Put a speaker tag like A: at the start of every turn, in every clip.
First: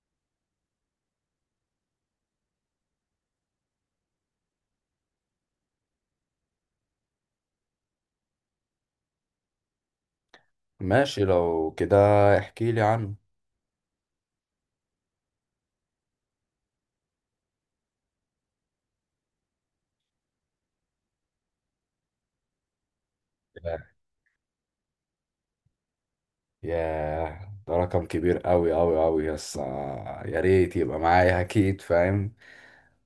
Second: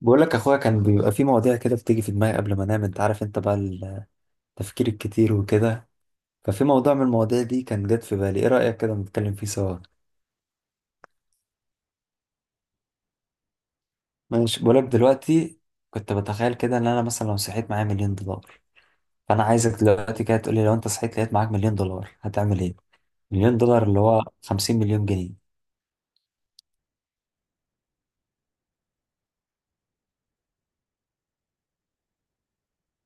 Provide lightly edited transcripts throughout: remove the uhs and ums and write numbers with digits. A: بقول لك اخويا، كان بيبقى في مواضيع كده بتيجي في دماغي قبل ما انام. انت عارف، انت بقى التفكير الكتير وكده. ففي موضوع من المواضيع دي كان جت في بالي، ايه رأيك كده نتكلم فيه سوا؟
B: ماشي لو كده. احكي لي عنه.
A: ماشي، بقول لك دلوقتي. كنت بتخيل كده ان انا مثلا لو صحيت معايا $1,000,000. فانا عايزك دلوقتي كده تقول لي، لو انت صحيت لقيت معاك $1,000,000 هتعمل ايه؟ مليون دولار
B: ياه،
A: اللي هو 50 مليون جنيه.
B: ياه، ده رقم كبير قوي قوي قوي. يس يا ريت يبقى معايا اكيد، فاهم؟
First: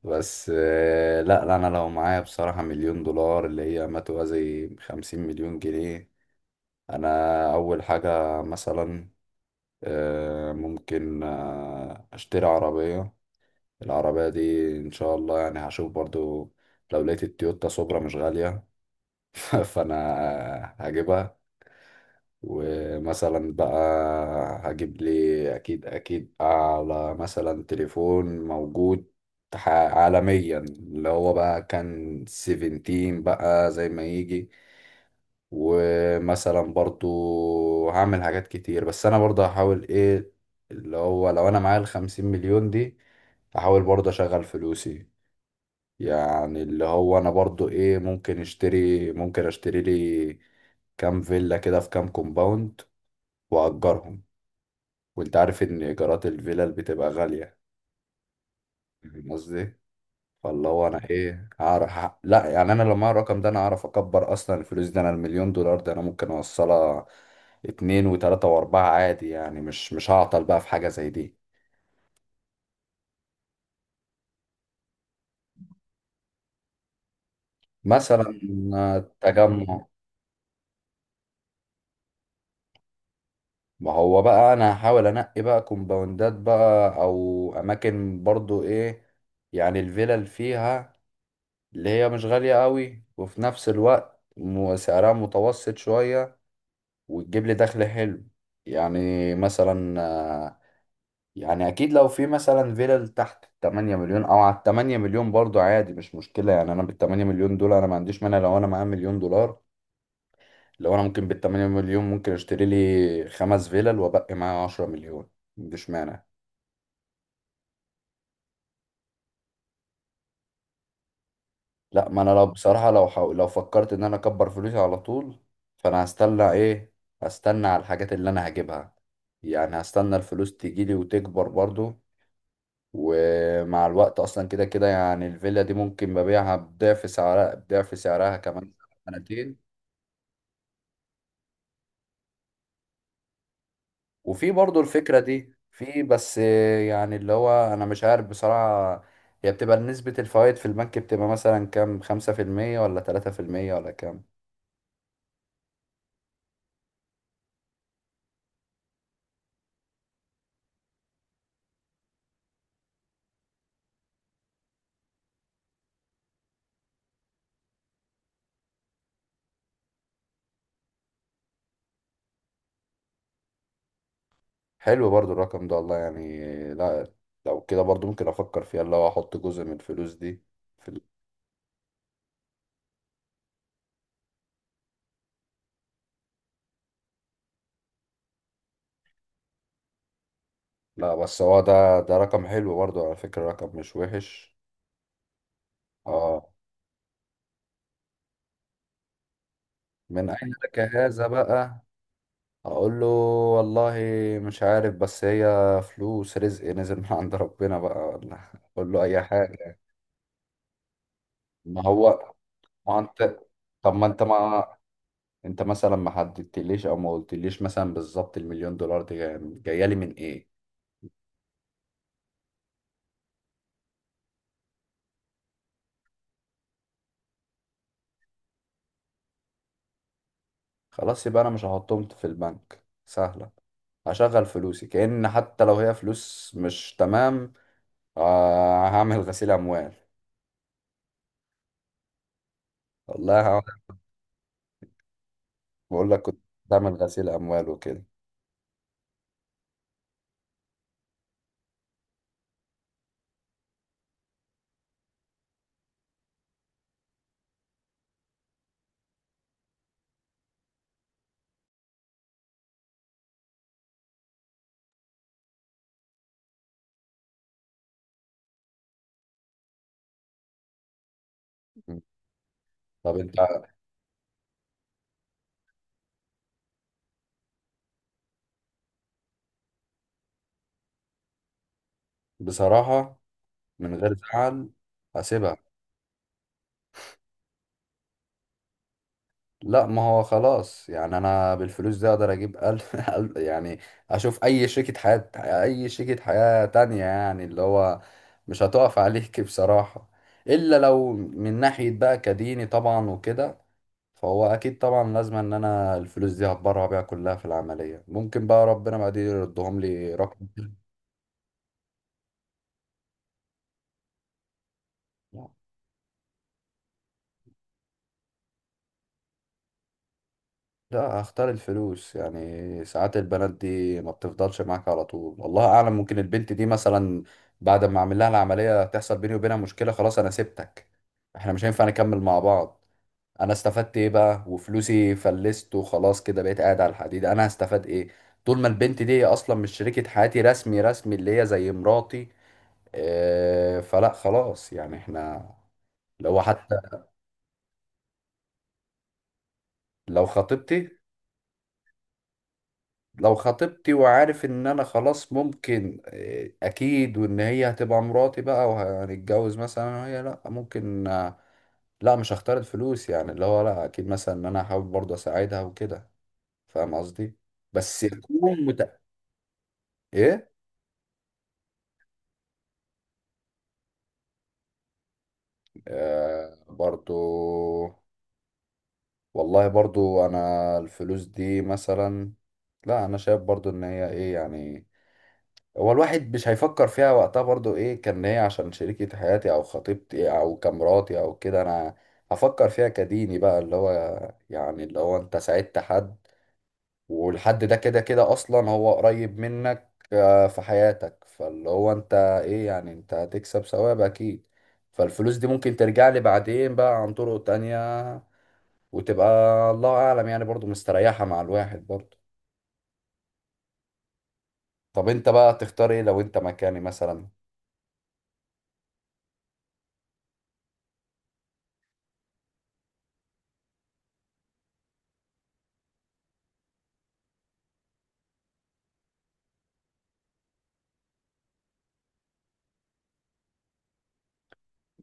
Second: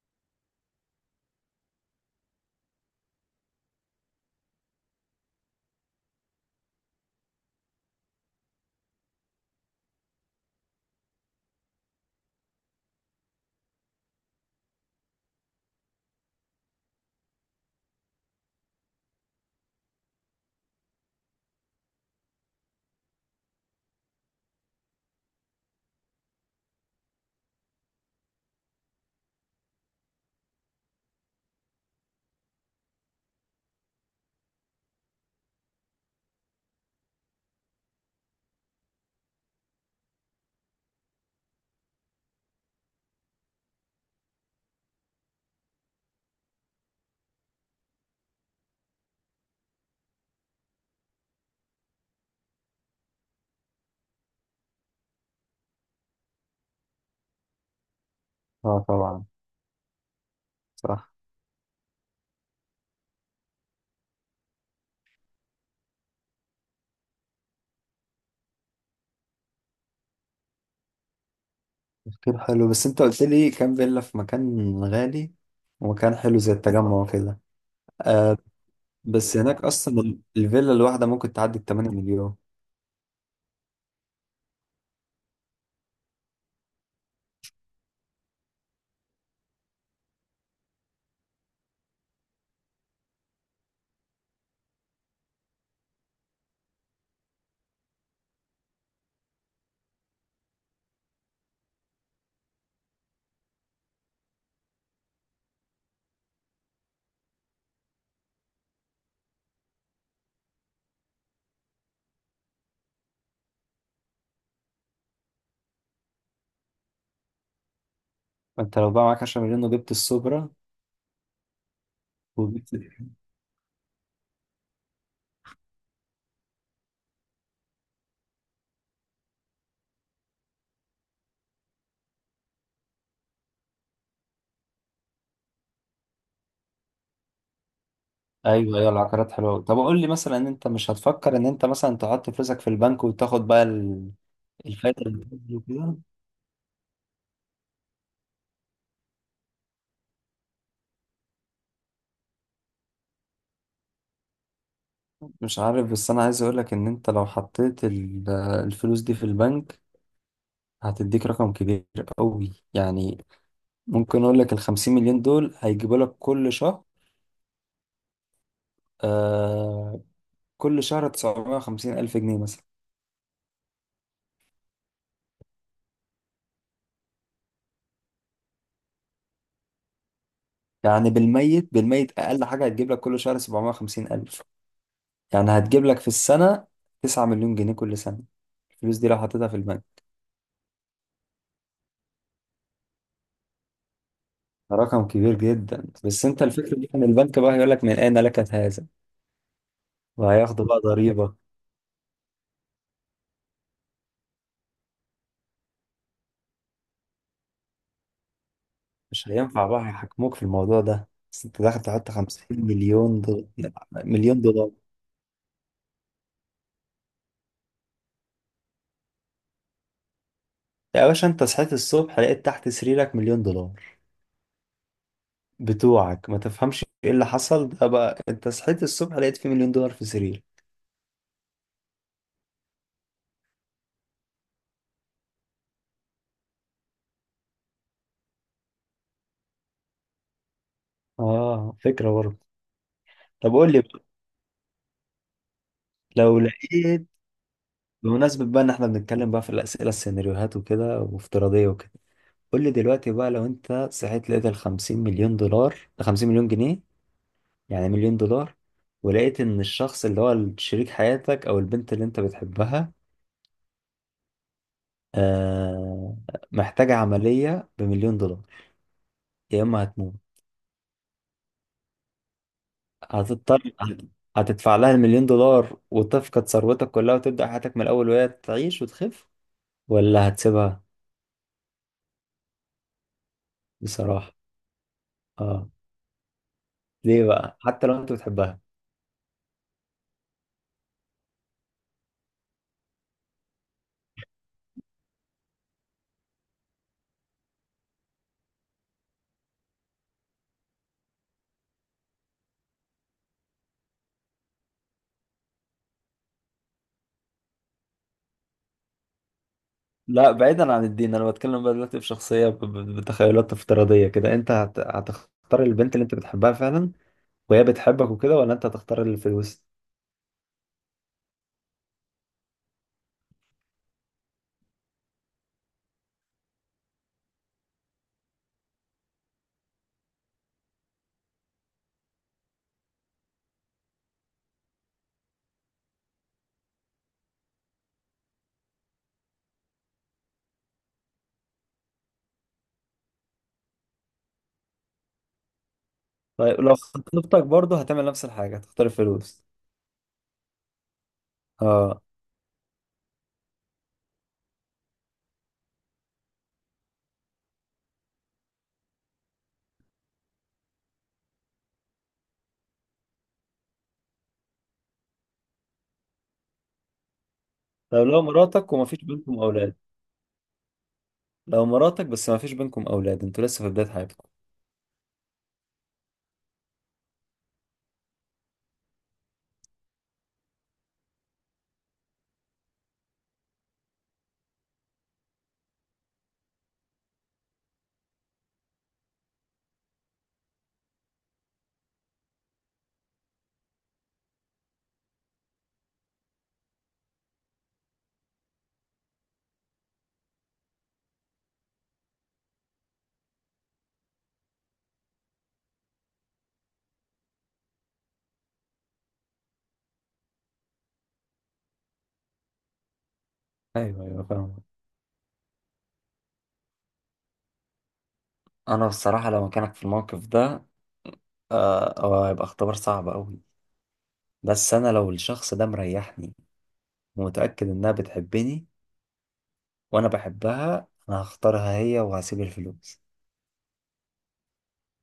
B: بس لا، لا، انا لو معايا بصراحة مليون دولار اللي هي ما توازي خمسين مليون جنيه، انا اول حاجة مثلا ممكن اشتري عربية. العربية دي ان شاء الله يعني هشوف برضو، لو لقيت التويوتا سوبرا مش غالية فانا هجيبها. ومثلا بقى هجيب لي اكيد اكيد على مثلا تليفون موجود عالميا، اللي هو بقى كان 17 بقى زي ما يجي. ومثلا برضو هعمل حاجات كتير، بس انا برضو هحاول ايه، اللي هو لو انا معايا الخمسين مليون دي هحاول برضو اشغل فلوسي. يعني اللي هو انا برضو ايه، ممكن اشتري، ممكن اشتري لي كام فيلا كده في كام كومباوند واجرهم. وانت عارف ان ايجارات الفيلل بتبقى غاليه.
A: اه طبعا.
B: فاهم قصدي إيه؟ فاللي هو انا
A: صح.
B: ايه هعرف لا، يعني انا لو معايا الرقم ده انا هعرف اكبر اصلا الفلوس دي، انا المليون دولار ده انا ممكن اوصلها اتنين وتلاته واربعه عادي. يعني مش هعطل بقى في حاجه زي دي.
A: تفكير حلو، بس انت قلت لي كام فيلا في مكان غالي ومكان حلو زي التجمع وكده. آه،
B: مثلا
A: بس هناك
B: تجمع.
A: اصلا الفيلا الواحده ممكن تعدي ال 8 مليون.
B: ما هو بقى انا هحاول انقي بقى كومباوندات بقى او اماكن برضو ايه، يعني الفيلل فيها اللي هي مش غاليه قوي وفي نفس الوقت سعرها متوسط شويه وتجيب لي دخل حلو. يعني مثلا يعني اكيد لو في مثلا فيلل تحت 8 مليون او على 8 مليون برضو عادي مش مشكلة. يعني انا بال 8 مليون دول انا ما عنديش مانع. لو انا معايا مليون دولار، لو انا ممكن بال 8 مليون ممكن اشتري لي خمس فيلل وابقي معايا 10 مليون، ما عنديش مانع.
A: فانت لو بقى معاك 10 مليون وجبت السوبرا،
B: لا، ما انا لو
A: وجبت.
B: بصراحة لو حاول، لو فكرت ان انا اكبر فلوسي على طول، فانا هستنى ايه؟ هستنى على الحاجات اللي انا هجيبها. يعني هستنى الفلوس تجيلي وتكبر برضو. ومع الوقت اصلا كده كده يعني الفيلا دي ممكن ببيعها بضعف سعرها، بضعف سعرها كمان
A: ايوه ايوه، العقارات حلوه أوي.
B: سنتين.
A: طب قول لي مثلا، ان انت مش هتفكر ان انت مثلا تحط فلوسك في البنك وتاخد بقى
B: وفي برضو
A: الفايده اللي
B: الفكرة دي،
A: بتنزل وكده؟
B: في بس يعني اللي هو انا مش عارف بصراحة، هي بتبقى نسبة الفوائد في البنك بتبقى مثلا كام؟ خمسة في المية ولا تلاتة في المية ولا كام؟
A: مش عارف، بس انا عايز اقول لك ان انت لو حطيت الفلوس دي في البنك هتديك رقم كبير قوي يعني. ممكن اقول لك ال 50 مليون دول هيجيبوا لك كل شهر، آه، كل شهر 950 الف جنيه مثلا.
B: حلو برضو الرقم ده والله يعني. لا، لو كده برضو ممكن افكر فيها، اللي هو احط جزء من الفلوس دي في
A: يعني بالميت بالميت اقل حاجه هتجيب لك كل شهر 750 الف. يعني هتجيب لك في السنه 9 مليون جنيه كل سنه، الفلوس دي لو حطيتها في البنك.
B: لا، بس هو ده رقم حلو برضو على فكرة، رقم مش وحش.
A: رقم كبير جدا، بس انت
B: اه.
A: الفكره دي كان البنك بقى هيقول لك من اين لك هذا،
B: من أين
A: وهياخدوا
B: لك
A: بقى
B: هذا
A: ضريبه.
B: بقى؟ اقول له والله مش عارف، بس هي فلوس رزق نزل من عند ربنا بقى، ولا اقول له اي
A: مش هينفع
B: حاجه.
A: بقى، هيحاكموك في الموضوع ده، بس انت داخل
B: ما
A: تحط
B: هو
A: 50
B: ما
A: مليون
B: انت
A: دولار.
B: طب ما انت
A: مليون
B: ما
A: دولار.
B: انت مثلا ما حددتليش او ما قلتليش مثلا بالظبط المليون دولار دي جاية لي من ايه.
A: يا باشا انت صحيت الصبح لقيت تحت سريرك مليون دولار بتوعك، ما تفهمش ايه اللي حصل ده بقى، انت صحيت الصبح لقيت في مليون دولار في سرير.
B: خلاص يبقى انا مش هحطهم في البنك، سهله. هشغل فلوسي، كأن حتى لو هي فلوس مش تمام هعمل غسيل اموال.
A: اه فكرة برضه.
B: والله
A: طب
B: هعمل-
A: قول لي بقى،
B: بقول لك
A: لو
B: كنت بعمل
A: لقيت،
B: غسيل اموال وكده.
A: بمناسبة بقى ان احنا بنتكلم بقى في الأسئلة السيناريوهات وكده وافتراضية وكده، قول لي دلوقتي بقى، لو انت صحيت لقيت ال 50 مليون دولار، 50 مليون جنيه يعني مليون دولار، ولقيت ان الشخص اللي هو شريك حياتك او البنت اللي انت بتحبها آه محتاجة عملية بمليون دولار. يا اما هتموت،
B: طب انت،
A: هتضطر هتدفع لها المليون دولار وتفقد ثروتك كلها وتبدأ حياتك من الأول وهي تعيش وتخف، ولا هتسيبها؟
B: بصراحه من غير
A: بصراحة
B: زعل هسيبها.
A: اه. ليه بقى، حتى لو انت بتحبها؟
B: لا، ما هو خلاص يعني انا بالفلوس دي اقدر اجيب يعني اشوف اي شريكة حياة تانية، يعني اللي هو مش هتقف عليك بصراحة. الا لو من ناحية بقى كديني طبعا وكده، فهو اكيد طبعا لازم ان انا الفلوس دي هتبرع بيها كلها في العملية، ممكن بقى ربنا بعدين يردهم لي
A: لا،
B: رقم.
A: بعيدا عن الدين، انا بتكلم بقى دلوقتي بشخصيه، بتخيلات افتراضيه كده. انت هتختار البنت اللي انت بتحبها فعلا وهي بتحبك وكده، ولا انت هتختار الفلوس؟
B: لا، اختار الفلوس. يعني ساعات البنات دي ما بتفضلش معاك على طول والله اعلم. ممكن البنت دي مثلا بعد ما اعمل لها العملية تحصل بيني وبينها مشكلة، خلاص انا سبتك، احنا مش هينفع نكمل مع بعض. انا استفدت ايه بقى؟ وفلوسي فلست وخلاص كده بقيت قاعد على الحديد، انا هستفاد ايه؟ طول ما البنت دي اصلا مش شريكة حياتي رسمي رسمي اللي هي زي مراتي. اه فلا خلاص يعني احنا لو
A: طيب
B: حتى.
A: لو خطيبتك برضه هتعمل نفس الحاجه، هتختار الفلوس؟
B: لو خطيبتي؟
A: اه.
B: لو خطيبتي وعارف ان انا خلاص ممكن اكيد وان هي هتبقى مراتي بقى وهنتجوز مثلا، أنا وهي، لا ممكن لا، مش هختار الفلوس. يعني اللي هو لا اكيد مثلا ان انا هحاول برضه اساعدها وكده. فاهم قصدي. بس
A: طيب لو
B: يكون
A: مراتك
B: مت...
A: ومفيش بينكم اولاد،
B: ايه؟
A: لو مراتك بس مفيش بينكم اولاد، انتوا لسه في بدايه حياتكم.
B: آه برضه. والله برضه انا الفلوس دي مثلا، لا انا شايف برضه ان هي ايه يعني. هو الواحد مش هيفكر فيها وقتها برضو، ايه كان هي عشان شريكة حياتي او خطيبتي او كمراتي او كده. انا هفكر فيها كديني بقى، اللي هو يعني اللي هو انت ساعدت حد، والحد ده كده كده اصلا هو قريب منك في حياتك. فاللي هو انت ايه يعني، انت هتكسب ثواب اكيد. فالفلوس دي ممكن ترجع لي بعدين بقى عن طرق تانية وتبقى الله اعلم يعني، برضو مستريحة مع الواحد برضو.
A: ايوه ايوه فاهم.
B: طب انت بقى تختار ايه لو انت مكاني مثلا؟
A: انا بصراحه لو مكانك في الموقف ده، هيبقى اختبار صعب قوي. بس انا لو الشخص ده مريحني ومتاكد انها بتحبني وانا بحبها، انا هختارها هي وهسيب الفلوس.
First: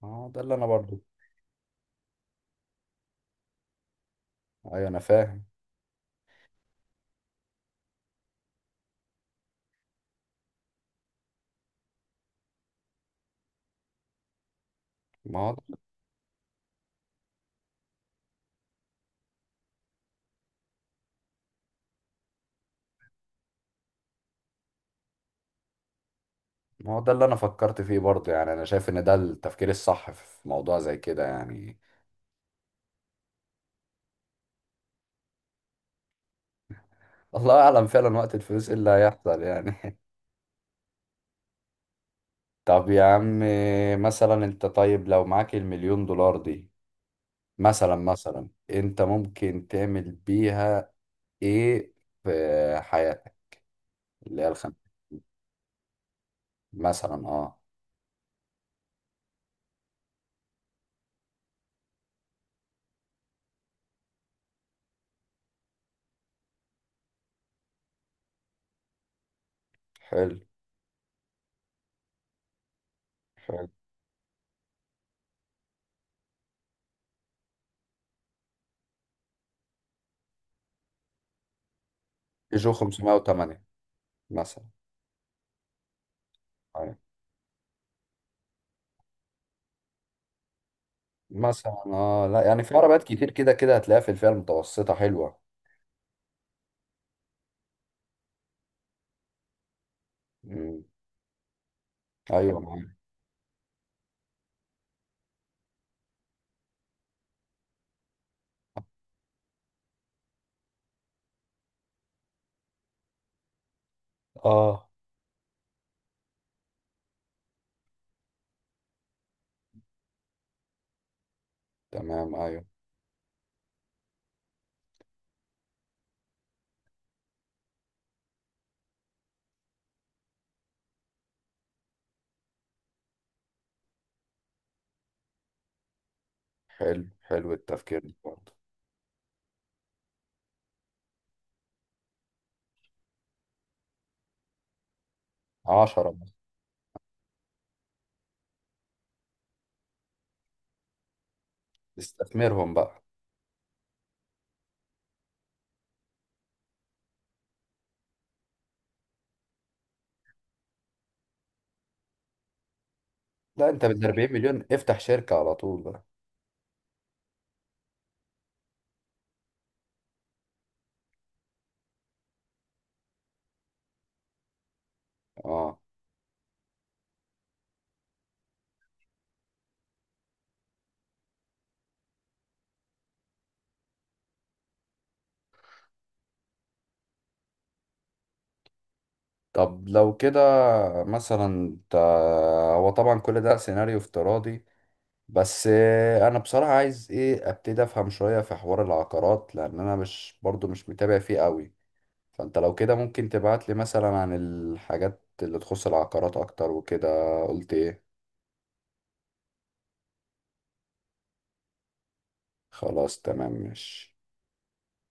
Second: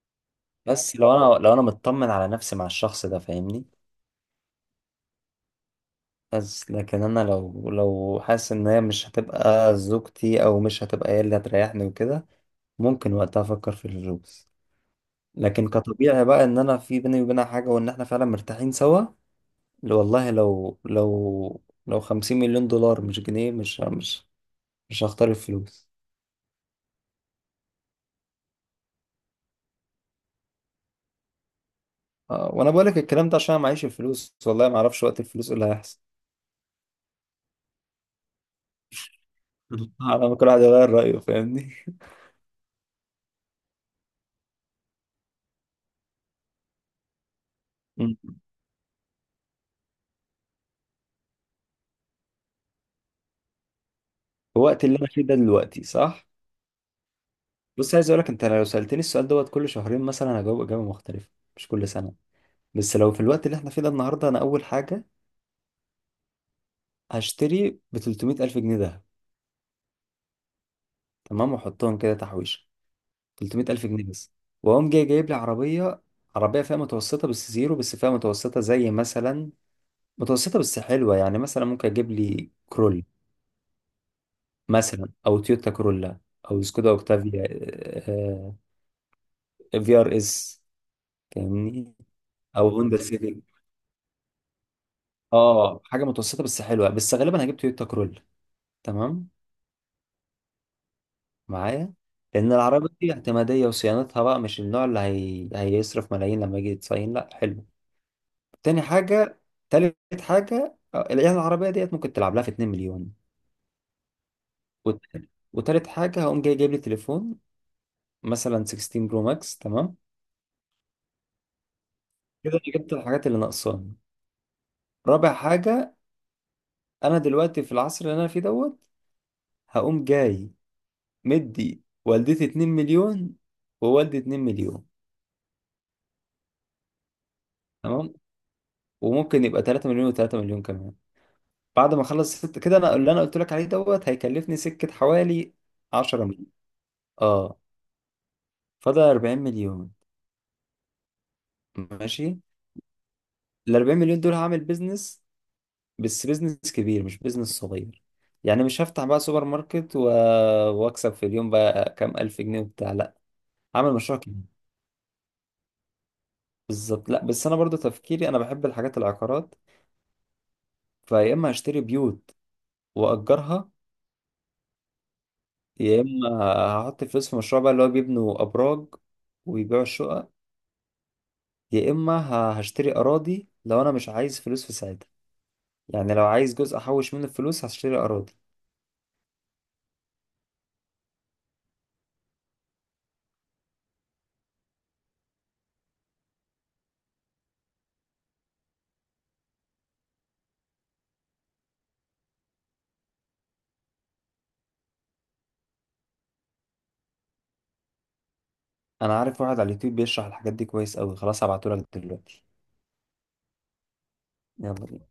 B: اه، ده اللي انا
A: بس
B: برضو.
A: لو انا مطمن على نفسي مع الشخص ده، فاهمني؟
B: ايوه، انا فاهم.
A: بس لكن انا لو حاسس ان هي مش هتبقى زوجتي، او مش هتبقى هي اللي هتريحني وكده، ممكن وقتها افكر في الفلوس.
B: ما هو
A: لكن كطبيعي بقى، ان انا في بيني وبينها حاجة وان احنا فعلا مرتاحين سوا، والله لو لو $50,000,000 مش جنيه، مش هختار الفلوس.
B: ما هو ده اللي انا فكرت فيه برضه، يعني انا شايف ان ده التفكير الصح في موضوع زي كده يعني.
A: وانا بقولك الكلام ده عشان أنا معيش الفلوس، والله ما اعرفش وقت الفلوس إيه اللي هيحصل.
B: الله اعلم فعلا وقت الفلوس ايه اللي هيحصل يعني.
A: على ما كل واحد يغير رأيه، فاهمني.
B: طب يا عم، مثلا انت، طيب لو معاك المليون دولار دي مثلا،
A: مم.
B: مثلا انت ممكن تعمل بيها ايه في حياتك اللي هي
A: في
B: الخم؟
A: الوقت اللي انا فيه ده دلوقتي صح.
B: مثلا اه.
A: بص، عايز اقول لك، انت لو سألتني السؤال دوت كل شهرين مثلا هجاوب إجابة مختلفة، مش كل سنة. بس لو في الوقت اللي احنا فيه ده النهاردة، انا اول حاجة هشتري ب 300 الف جنيه ده،
B: حلو،
A: تمام، واحطهم كده تحويشة. 300
B: حلو.
A: الف جنيه بس. واقوم جاي جايب لي عربية، عربية فئة متوسطة بس زيرو، بس فئة متوسطة زي مثلا، متوسطة بس حلوة. يعني مثلا ممكن اجيب لي
B: جو
A: كرول
B: 508 مثلا.
A: مثلا، او تويوتا كرولا، او سكودا
B: أيوة.
A: اوكتافيا، في ار اس،
B: مثلا
A: فاهمني،
B: اه، لا يعني
A: او
B: في
A: هوندا
B: عربيات كتير
A: سيفيك.
B: كده كده هتلاقيها في الفئة المتوسطة حلوة.
A: اه حاجه متوسطه بس حلوه، بس غالبا هجيب تويوتا كرول، تمام، معايا. لان
B: ايوه،
A: العربيه
B: معاك.
A: دي اعتماديه وصيانتها بقى مش النوع اللي هيصرف ملايين لما يجي يتصين، لا، حلو. تاني حاجه، تالت حاجه، يعني العربيه ديت ممكن تلعب لها في 2 مليون.
B: اه،
A: وت... وتالت حاجه هقوم جاي جايب لي تليفون مثلا 16 برو ماكس. تمام،
B: تمام،
A: كده انا
B: ايوه.
A: جبت الحاجات اللي ناقصاني. رابع حاجه، انا دلوقتي في العصر اللي انا فيه دوت، هقوم جاي مدي والدتي 2 مليون ووالدي 2 مليون.
B: حلو، حلو، التفكير
A: تمام.
B: ده برضه.
A: وممكن يبقى 3 مليون و3 مليون كمان. بعد ما اخلص ست كده انا اللي انا قلت لك عليه دوت، هيكلفني سكة حوالي
B: 10.
A: 10 مليون، اه. فاضل 40 مليون، ماشي.
B: استثمرهم بقى.
A: ال 40 مليون دول هعمل بيزنس، بس بيزنس كبير مش بيزنس صغير. يعني مش هفتح بقى سوبر ماركت و... واكسب في اليوم بقى كام الف جنيه وبتاع، لا،
B: لا، انت
A: هعمل
B: بال
A: مشروع
B: 40
A: كبير.
B: مليون افتح شركة على طول بقى.
A: بالظبط، لا بس انا برضو تفكيري، انا بحب الحاجات العقارات. فيا اما هشتري بيوت واجرها،
B: اه.
A: يا اما هحط الفلوس في مشروع بقى اللي هو بيبنوا ابراج ويبيعوا الشقق، يا اما هشتري اراضي لو انا مش عايز فلوس في ساعتها. يعني لو عايز جزء احوش منه الفلوس هشتري اراضي.
B: طب لو كده مثلا انت، هو طبعا كل ده سيناريو افتراضي، بس انا بصراحة عايز ايه ابتدي افهم شوية في حوار العقارات، لان انا مش برضو مش متابع فيه قوي. فانت لو كده ممكن تبعت لي مثلا عن الحاجات اللي تخص العقارات اكتر وكده. قلت ايه؟
A: انا عارف واحد على اليوتيوب بيشرح الحاجات دي كويس قوي، خلاص هبعتهولك دلوقتي.
B: خلاص، تمام، ماشي.
A: يلا بينا.